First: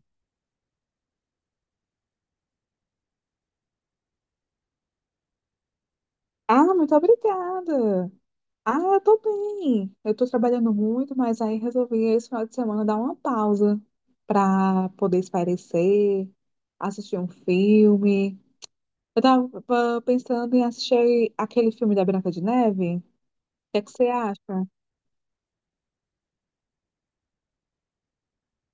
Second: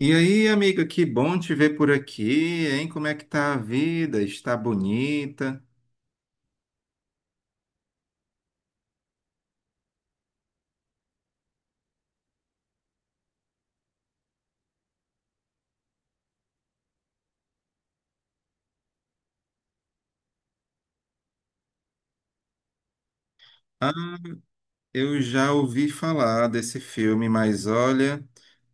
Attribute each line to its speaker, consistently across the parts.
Speaker 1: E aí, amiga, que bom te ver por aqui, hein? Como é que tá a vida? Está bonita?
Speaker 2: Ah, muito obrigada. Eu tô bem. Eu tô trabalhando muito, mas aí resolvi esse final de semana dar uma pausa pra poder espairecer, assistir um filme. Eu tava pensando em assistir aquele filme da Branca de Neve. O que é que
Speaker 1: Ah,
Speaker 2: você acha?
Speaker 1: eu já ouvi falar desse filme, mas olha,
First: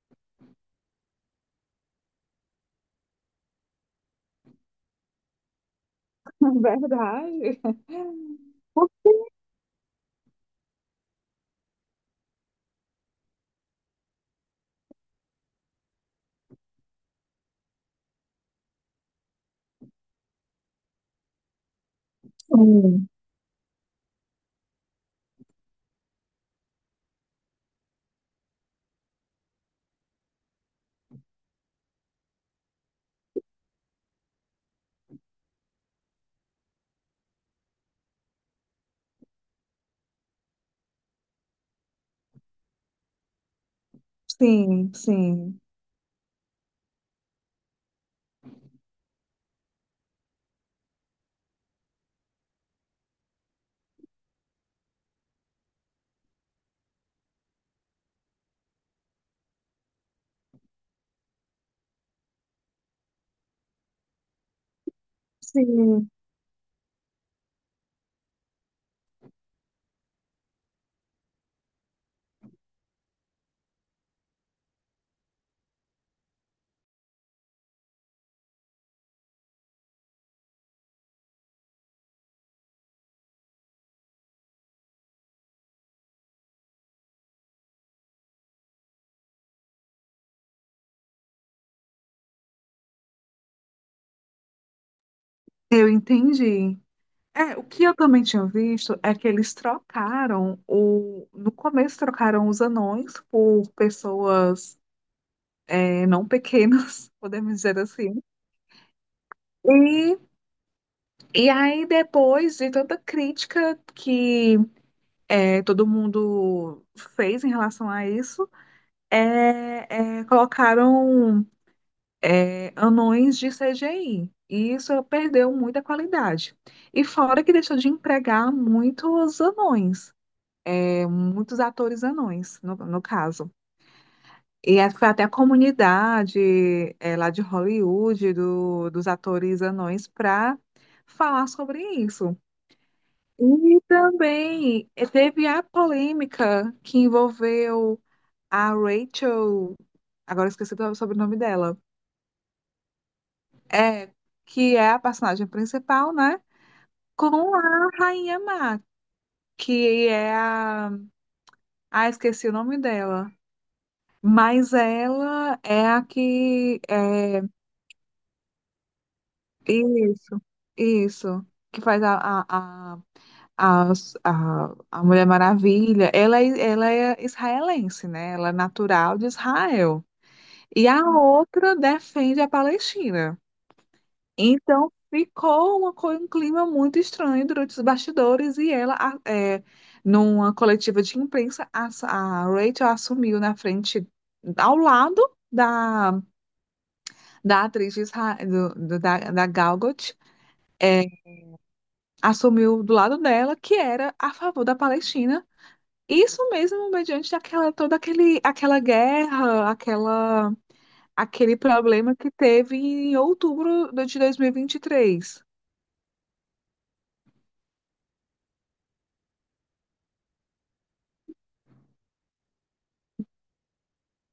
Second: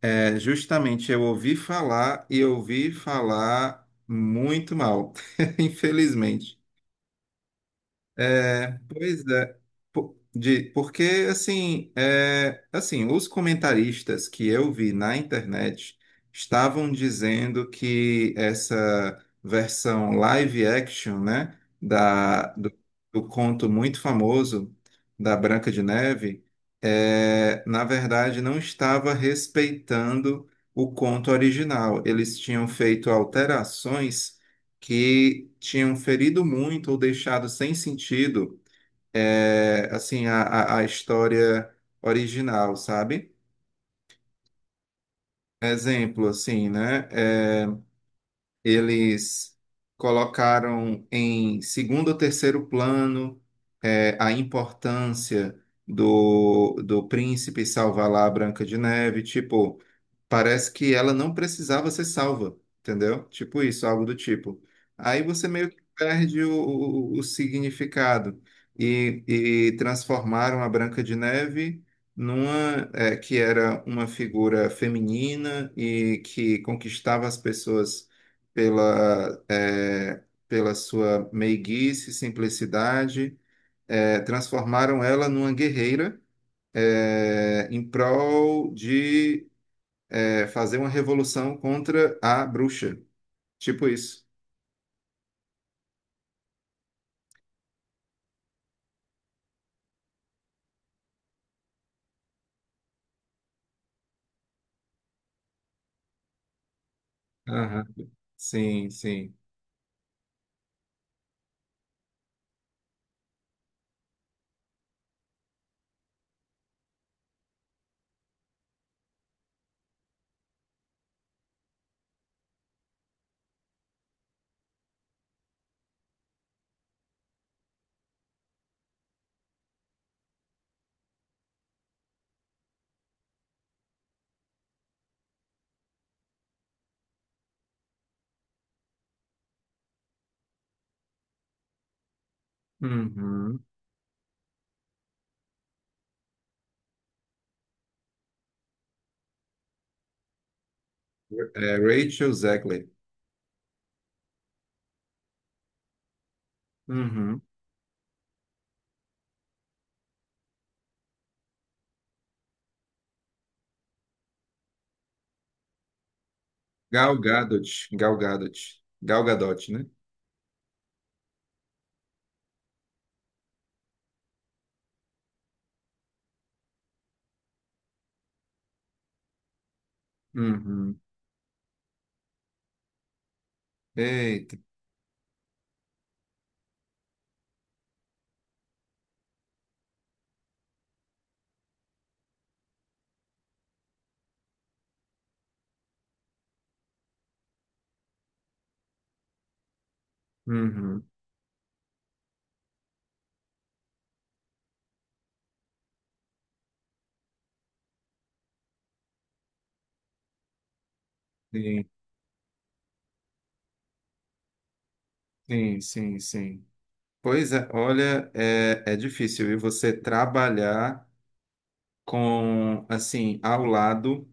Speaker 1: justamente eu ouvi falar e ouvi falar muito mal, infelizmente.
Speaker 2: Verdade?
Speaker 1: É, pois é. Porque, assim, os comentaristas que eu vi na internet estavam dizendo que essa versão live action, né,
Speaker 2: Sim,
Speaker 1: do conto muito famoso da Branca de Neve, é, na verdade, não estava respeitando o conto original. Eles tinham feito alterações que tinham ferido muito ou deixado sem sentido, assim a história original, sabe?
Speaker 2: sim, sim.
Speaker 1: Exemplo, assim, né? Eles colocaram em segundo ou terceiro plano, a importância do príncipe salvar lá a Branca de Neve. Tipo, parece que ela não precisava ser salva, entendeu? Tipo isso, algo do tipo. Aí você meio que
Speaker 2: Sim.
Speaker 1: perde o significado e transformaram a Branca de Neve numa que era uma figura feminina e que conquistava as pessoas pela, eh, pela sua meiguice, simplicidade, transformaram ela numa guerreira, em prol de fazer uma revolução contra a bruxa. Tipo isso.
Speaker 2: eu entendi. É, o que eu também tinha visto é que eles trocaram o. No começo trocaram os anões por pessoas não pequenas, podemos dizer
Speaker 1: Aham.
Speaker 2: assim.
Speaker 1: Sim, sim.
Speaker 2: E, e aí, depois de tanta crítica que todo mundo fez em relação a isso, colocaram anões de CGI. E isso perdeu muita qualidade. E fora que deixou de empregar muitos anões. Muitos atores anões, no caso. Foi até a comunidade lá de Hollywood, dos atores anões, para falar sobre isso.
Speaker 1: Uhum.
Speaker 2: E também teve a polêmica que envolveu a Rachel, agora eu esqueci do sobrenome
Speaker 1: É,
Speaker 2: dela,
Speaker 1: Rachel Zegler.
Speaker 2: é, que é a personagem principal, né?
Speaker 1: Uhum.
Speaker 2: Com a Rainha Má, que é a. Ah, esqueci o nome dela. Mas ela é a que
Speaker 1: Gal
Speaker 2: é
Speaker 1: Gadot. Gal Gadot. Gal Gadot, né?
Speaker 2: isso, isso, que faz a, a, a, a Mulher Maravilha. Ela é israelense, né? Ela é natural de Israel. E
Speaker 1: Uhum.
Speaker 2: a outra defende a Palestina.
Speaker 1: Eita.
Speaker 2: Então ficou um clima muito estranho durante os bastidores e numa coletiva de imprensa, a Rachel assumiu na frente, ao lado. Da da atriz de Isra- do, do- da, da Gal Gadot, é,
Speaker 1: Uhum.
Speaker 2: assumiu do lado dela que era a favor da Palestina. Isso mesmo, mediante aquela guerra, aquele
Speaker 1: Sim,
Speaker 2: problema que teve em outubro de 2023.
Speaker 1: sim, sim, sim. Pois é, olha, é difícil, viu? Você trabalhar com, assim, ao lado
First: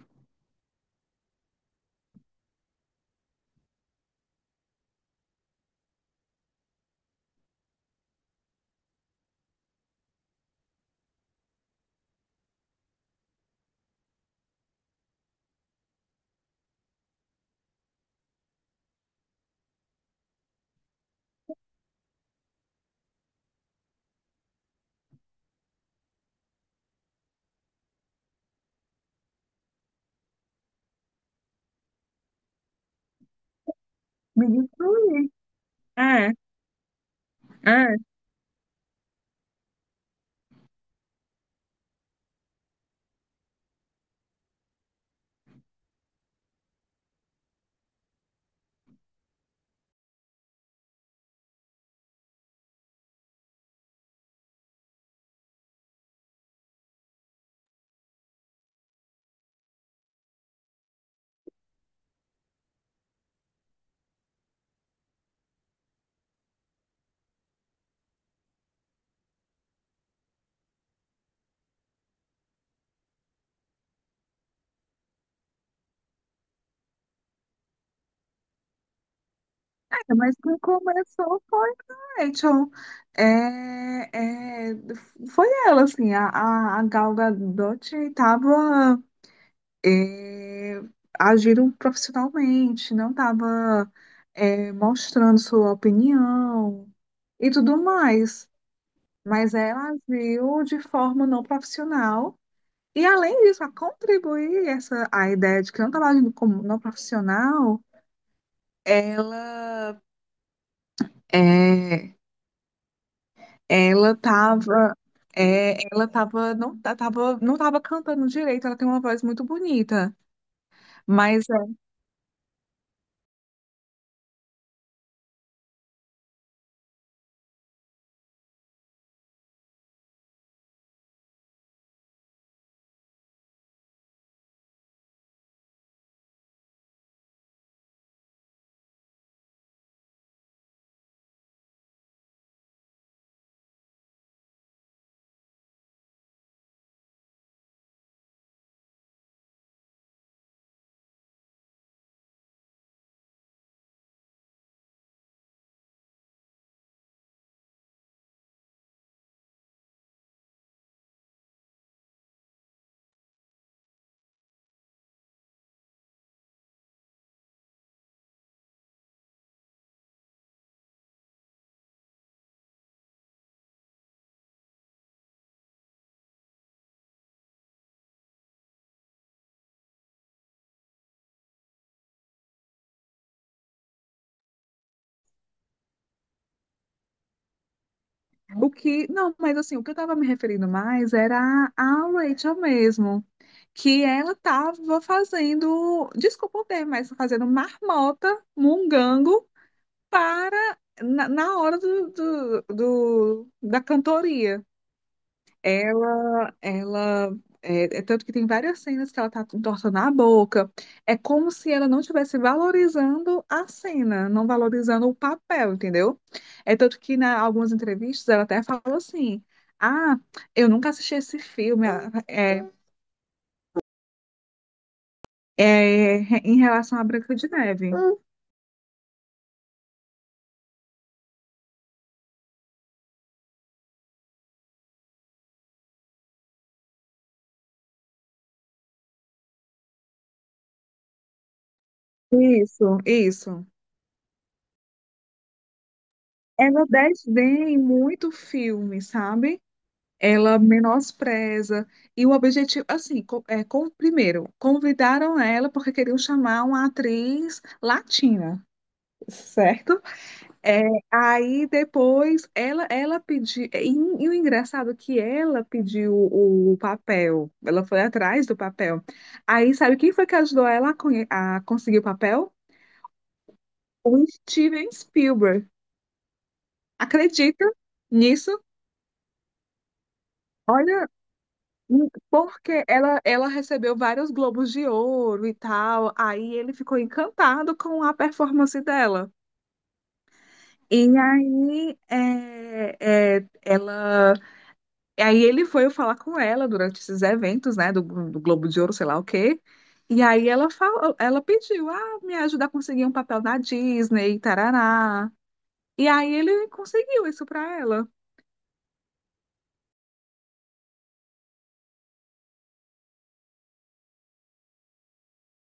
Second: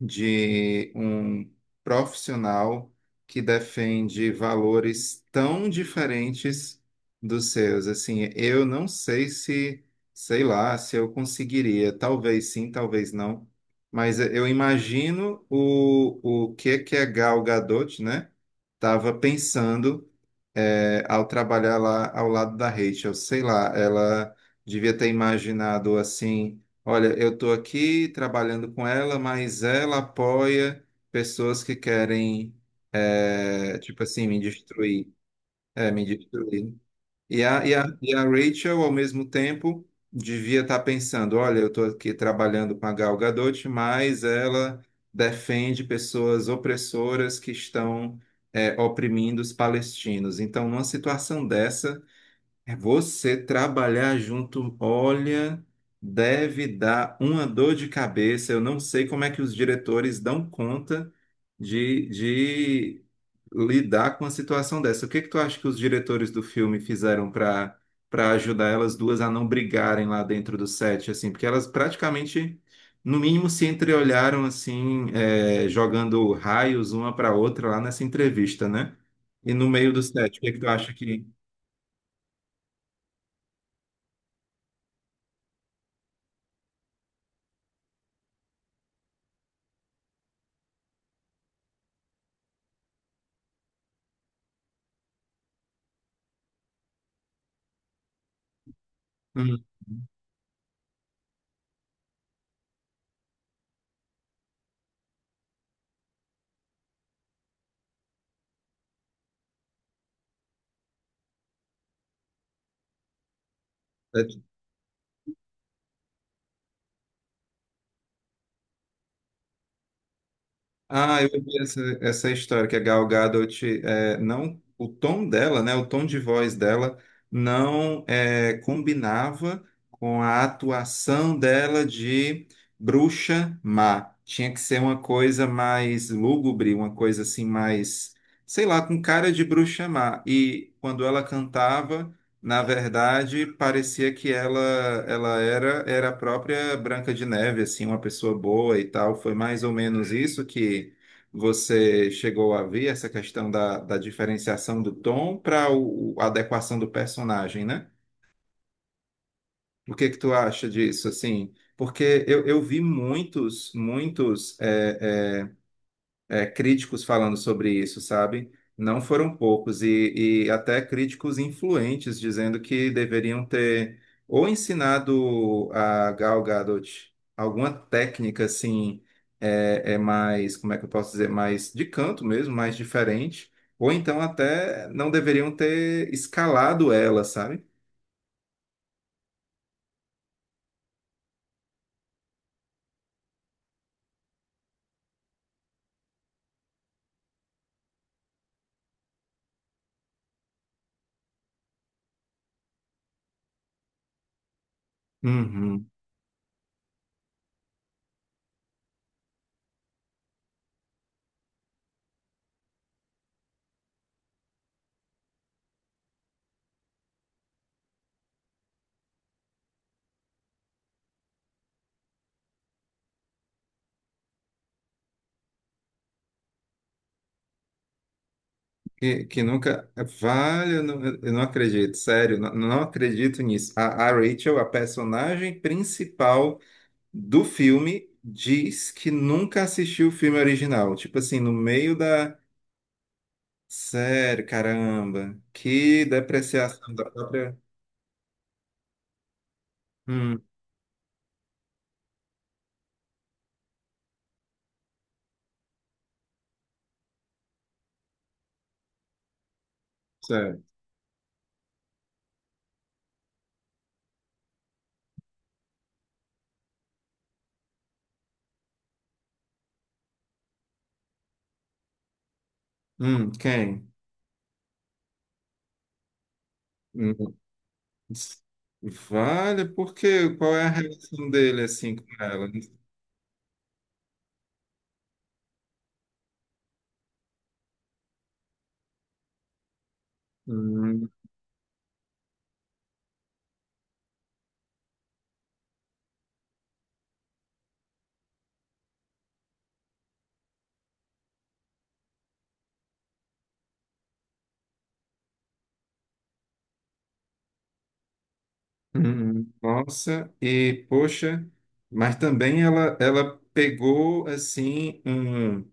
Speaker 1: de um profissional que defende valores tão diferentes dos seus. Assim, eu não sei se, sei lá, se eu conseguiria. Talvez sim, talvez não. Mas eu imagino o que que a Gal Gadot, né? Estava pensando, é, ao trabalhar lá ao lado da Rachel. Sei lá, ela devia ter imaginado assim: olha, eu estou aqui trabalhando com ela, mas ela apoia pessoas que querem, é, tipo assim, me
Speaker 2: Me
Speaker 1: destruir.
Speaker 2: destruí.
Speaker 1: É, me
Speaker 2: É,
Speaker 1: destruir. E a, e a,
Speaker 2: é.
Speaker 1: e a Rachel, ao mesmo tempo, devia estar pensando: olha, eu estou aqui trabalhando com a Gal Gadot, mas ela defende pessoas opressoras que estão, é, oprimindo os palestinos. Então, numa situação dessa. É. Você trabalhar junto, olha, deve dar uma dor de cabeça. Eu não sei como é que os diretores dão conta de lidar com a situação dessa. O que que tu acha que os diretores do filme fizeram para ajudar elas duas a não brigarem lá dentro do set, assim? Porque elas praticamente, no mínimo, se entreolharam assim, é, jogando raios uma para outra lá nessa entrevista, né? E no meio do
Speaker 2: Mas
Speaker 1: set, o que
Speaker 2: quem
Speaker 1: que tu acha que...
Speaker 2: começou foi a Rachel. É, é, foi ela, assim, a Gal Gadot estava é, agiram profissionalmente, não estava mostrando sua opinião e tudo mais. Mas
Speaker 1: Hum.
Speaker 2: ela agiu de forma não profissional. E além disso, a contribuir essa, a ideia de que não estava agindo como não profissional, ela é, ela
Speaker 1: É.
Speaker 2: estava ela tava, não tava cantando direito, ela tem uma voz muito bonita,
Speaker 1: Ah, eu
Speaker 2: mas
Speaker 1: vi essa história que a Gal Gadot, é, não, o tom dela, né, o tom de voz dela não é, combinava com a atuação dela de bruxa má. Tinha que ser uma coisa mais lúgubre, uma coisa assim mais, sei lá, com cara de bruxa má. E quando ela cantava, na verdade, parecia que ela... ela era a própria Branca de Neve, assim, uma pessoa boa e tal. Foi mais ou menos isso que você chegou a ver, essa questão da diferenciação do tom para a adequação do personagem, né? O que que tu acha disso, assim? Porque eu vi muitos críticos falando sobre isso, sabe? Não foram poucos, e até críticos influentes dizendo que deveriam ter ou ensinado a Gal Gadot alguma técnica assim, é mais, como é que eu posso dizer, mais de canto mesmo, mais diferente, ou então até não deveriam ter escalado ela, sabe?
Speaker 2: O que, não, mas assim, o que eu estava me referindo mais era a Rachel mesmo, que ela estava fazendo, desculpa o termo, mas fazendo marmota, mungango, para, na hora da cantoria.
Speaker 1: Uhum.
Speaker 2: É tanto que tem várias cenas que ela tá entortando a boca. É como se ela não estivesse valorizando a cena, não valorizando o papel, entendeu? É tanto que na algumas entrevistas ela até fala assim: Ah, eu nunca assisti esse filme ah, é, em relação à Branca de Neve.
Speaker 1: Que nunca. Vale, eu não acredito, sério, não acredito nisso. A Rachel, a personagem principal do filme, diz que nunca assistiu o filme original. Tipo assim, no meio da.
Speaker 2: Isso, isso.
Speaker 1: Sério, caramba, que
Speaker 2: Ela
Speaker 1: depreciação da própria.
Speaker 2: desdém muito filme, sabe?
Speaker 1: Hum,
Speaker 2: Ela menospreza. E o objetivo, assim, primeiro, convidaram ela porque queriam chamar uma atriz latina, certo?
Speaker 1: sério.
Speaker 2: É, aí depois ela pediu, e o engraçado é que ela pediu o, papel, ela foi atrás do papel. Aí sabe quem foi que ajudou ela a conseguir o papel?
Speaker 1: Quem?
Speaker 2: O Steven Spielberg.
Speaker 1: Hum.
Speaker 2: Acredita nisso?
Speaker 1: Vale, por quê? Qual é a
Speaker 2: Olha,
Speaker 1: relação dele assim
Speaker 2: hum,
Speaker 1: com ela?
Speaker 2: porque ela recebeu vários Globos de Ouro e tal, aí ele ficou encantado com a performance dela.
Speaker 1: Hum.
Speaker 2: E aí, e aí ele foi falar com ela durante esses eventos, né, do Globo de Ouro, sei lá o quê. E aí ela falou, ela pediu, ah, me ajuda a conseguir um papel na Disney, tarará. E aí ele conseguiu isso pra ela.
Speaker 1: Uhum. Nossa, e poxa, mas também ela pegou assim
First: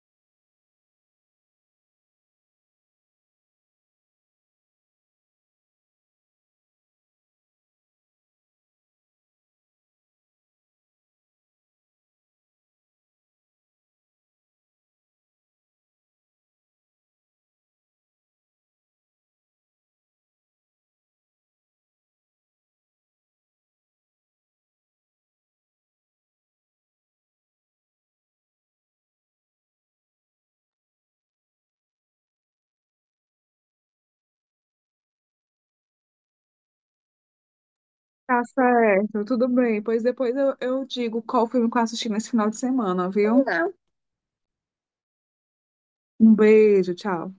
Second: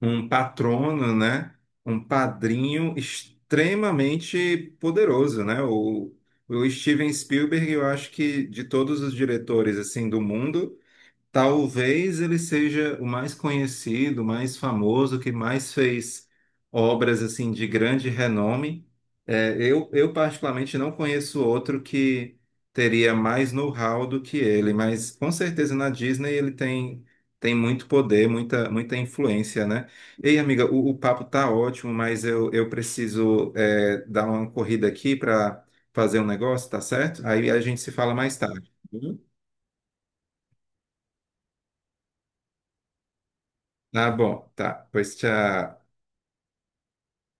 Speaker 1: um patrono, né? Um padrinho extremamente poderoso, né? O Steven Spielberg, eu acho que de todos os diretores assim do mundo, talvez ele seja o mais conhecido, o mais famoso, que mais fez obras assim de grande renome. É, eu particularmente não conheço outro que teria mais know-how do que ele, mas com certeza na Disney ele tem, tem muito poder, muita, muita influência, né? Ei, amiga, o papo tá ótimo, mas eu preciso, é, dar uma corrida aqui para fazer um negócio, tá certo? Aí a gente se fala mais
Speaker 2: Tá
Speaker 1: tarde.
Speaker 2: certo, tudo bem. Pois depois eu digo qual filme que eu assisti nesse final de semana, viu?
Speaker 1: Tá bom, tá. Pois tchau.
Speaker 2: Um beijo, tchau.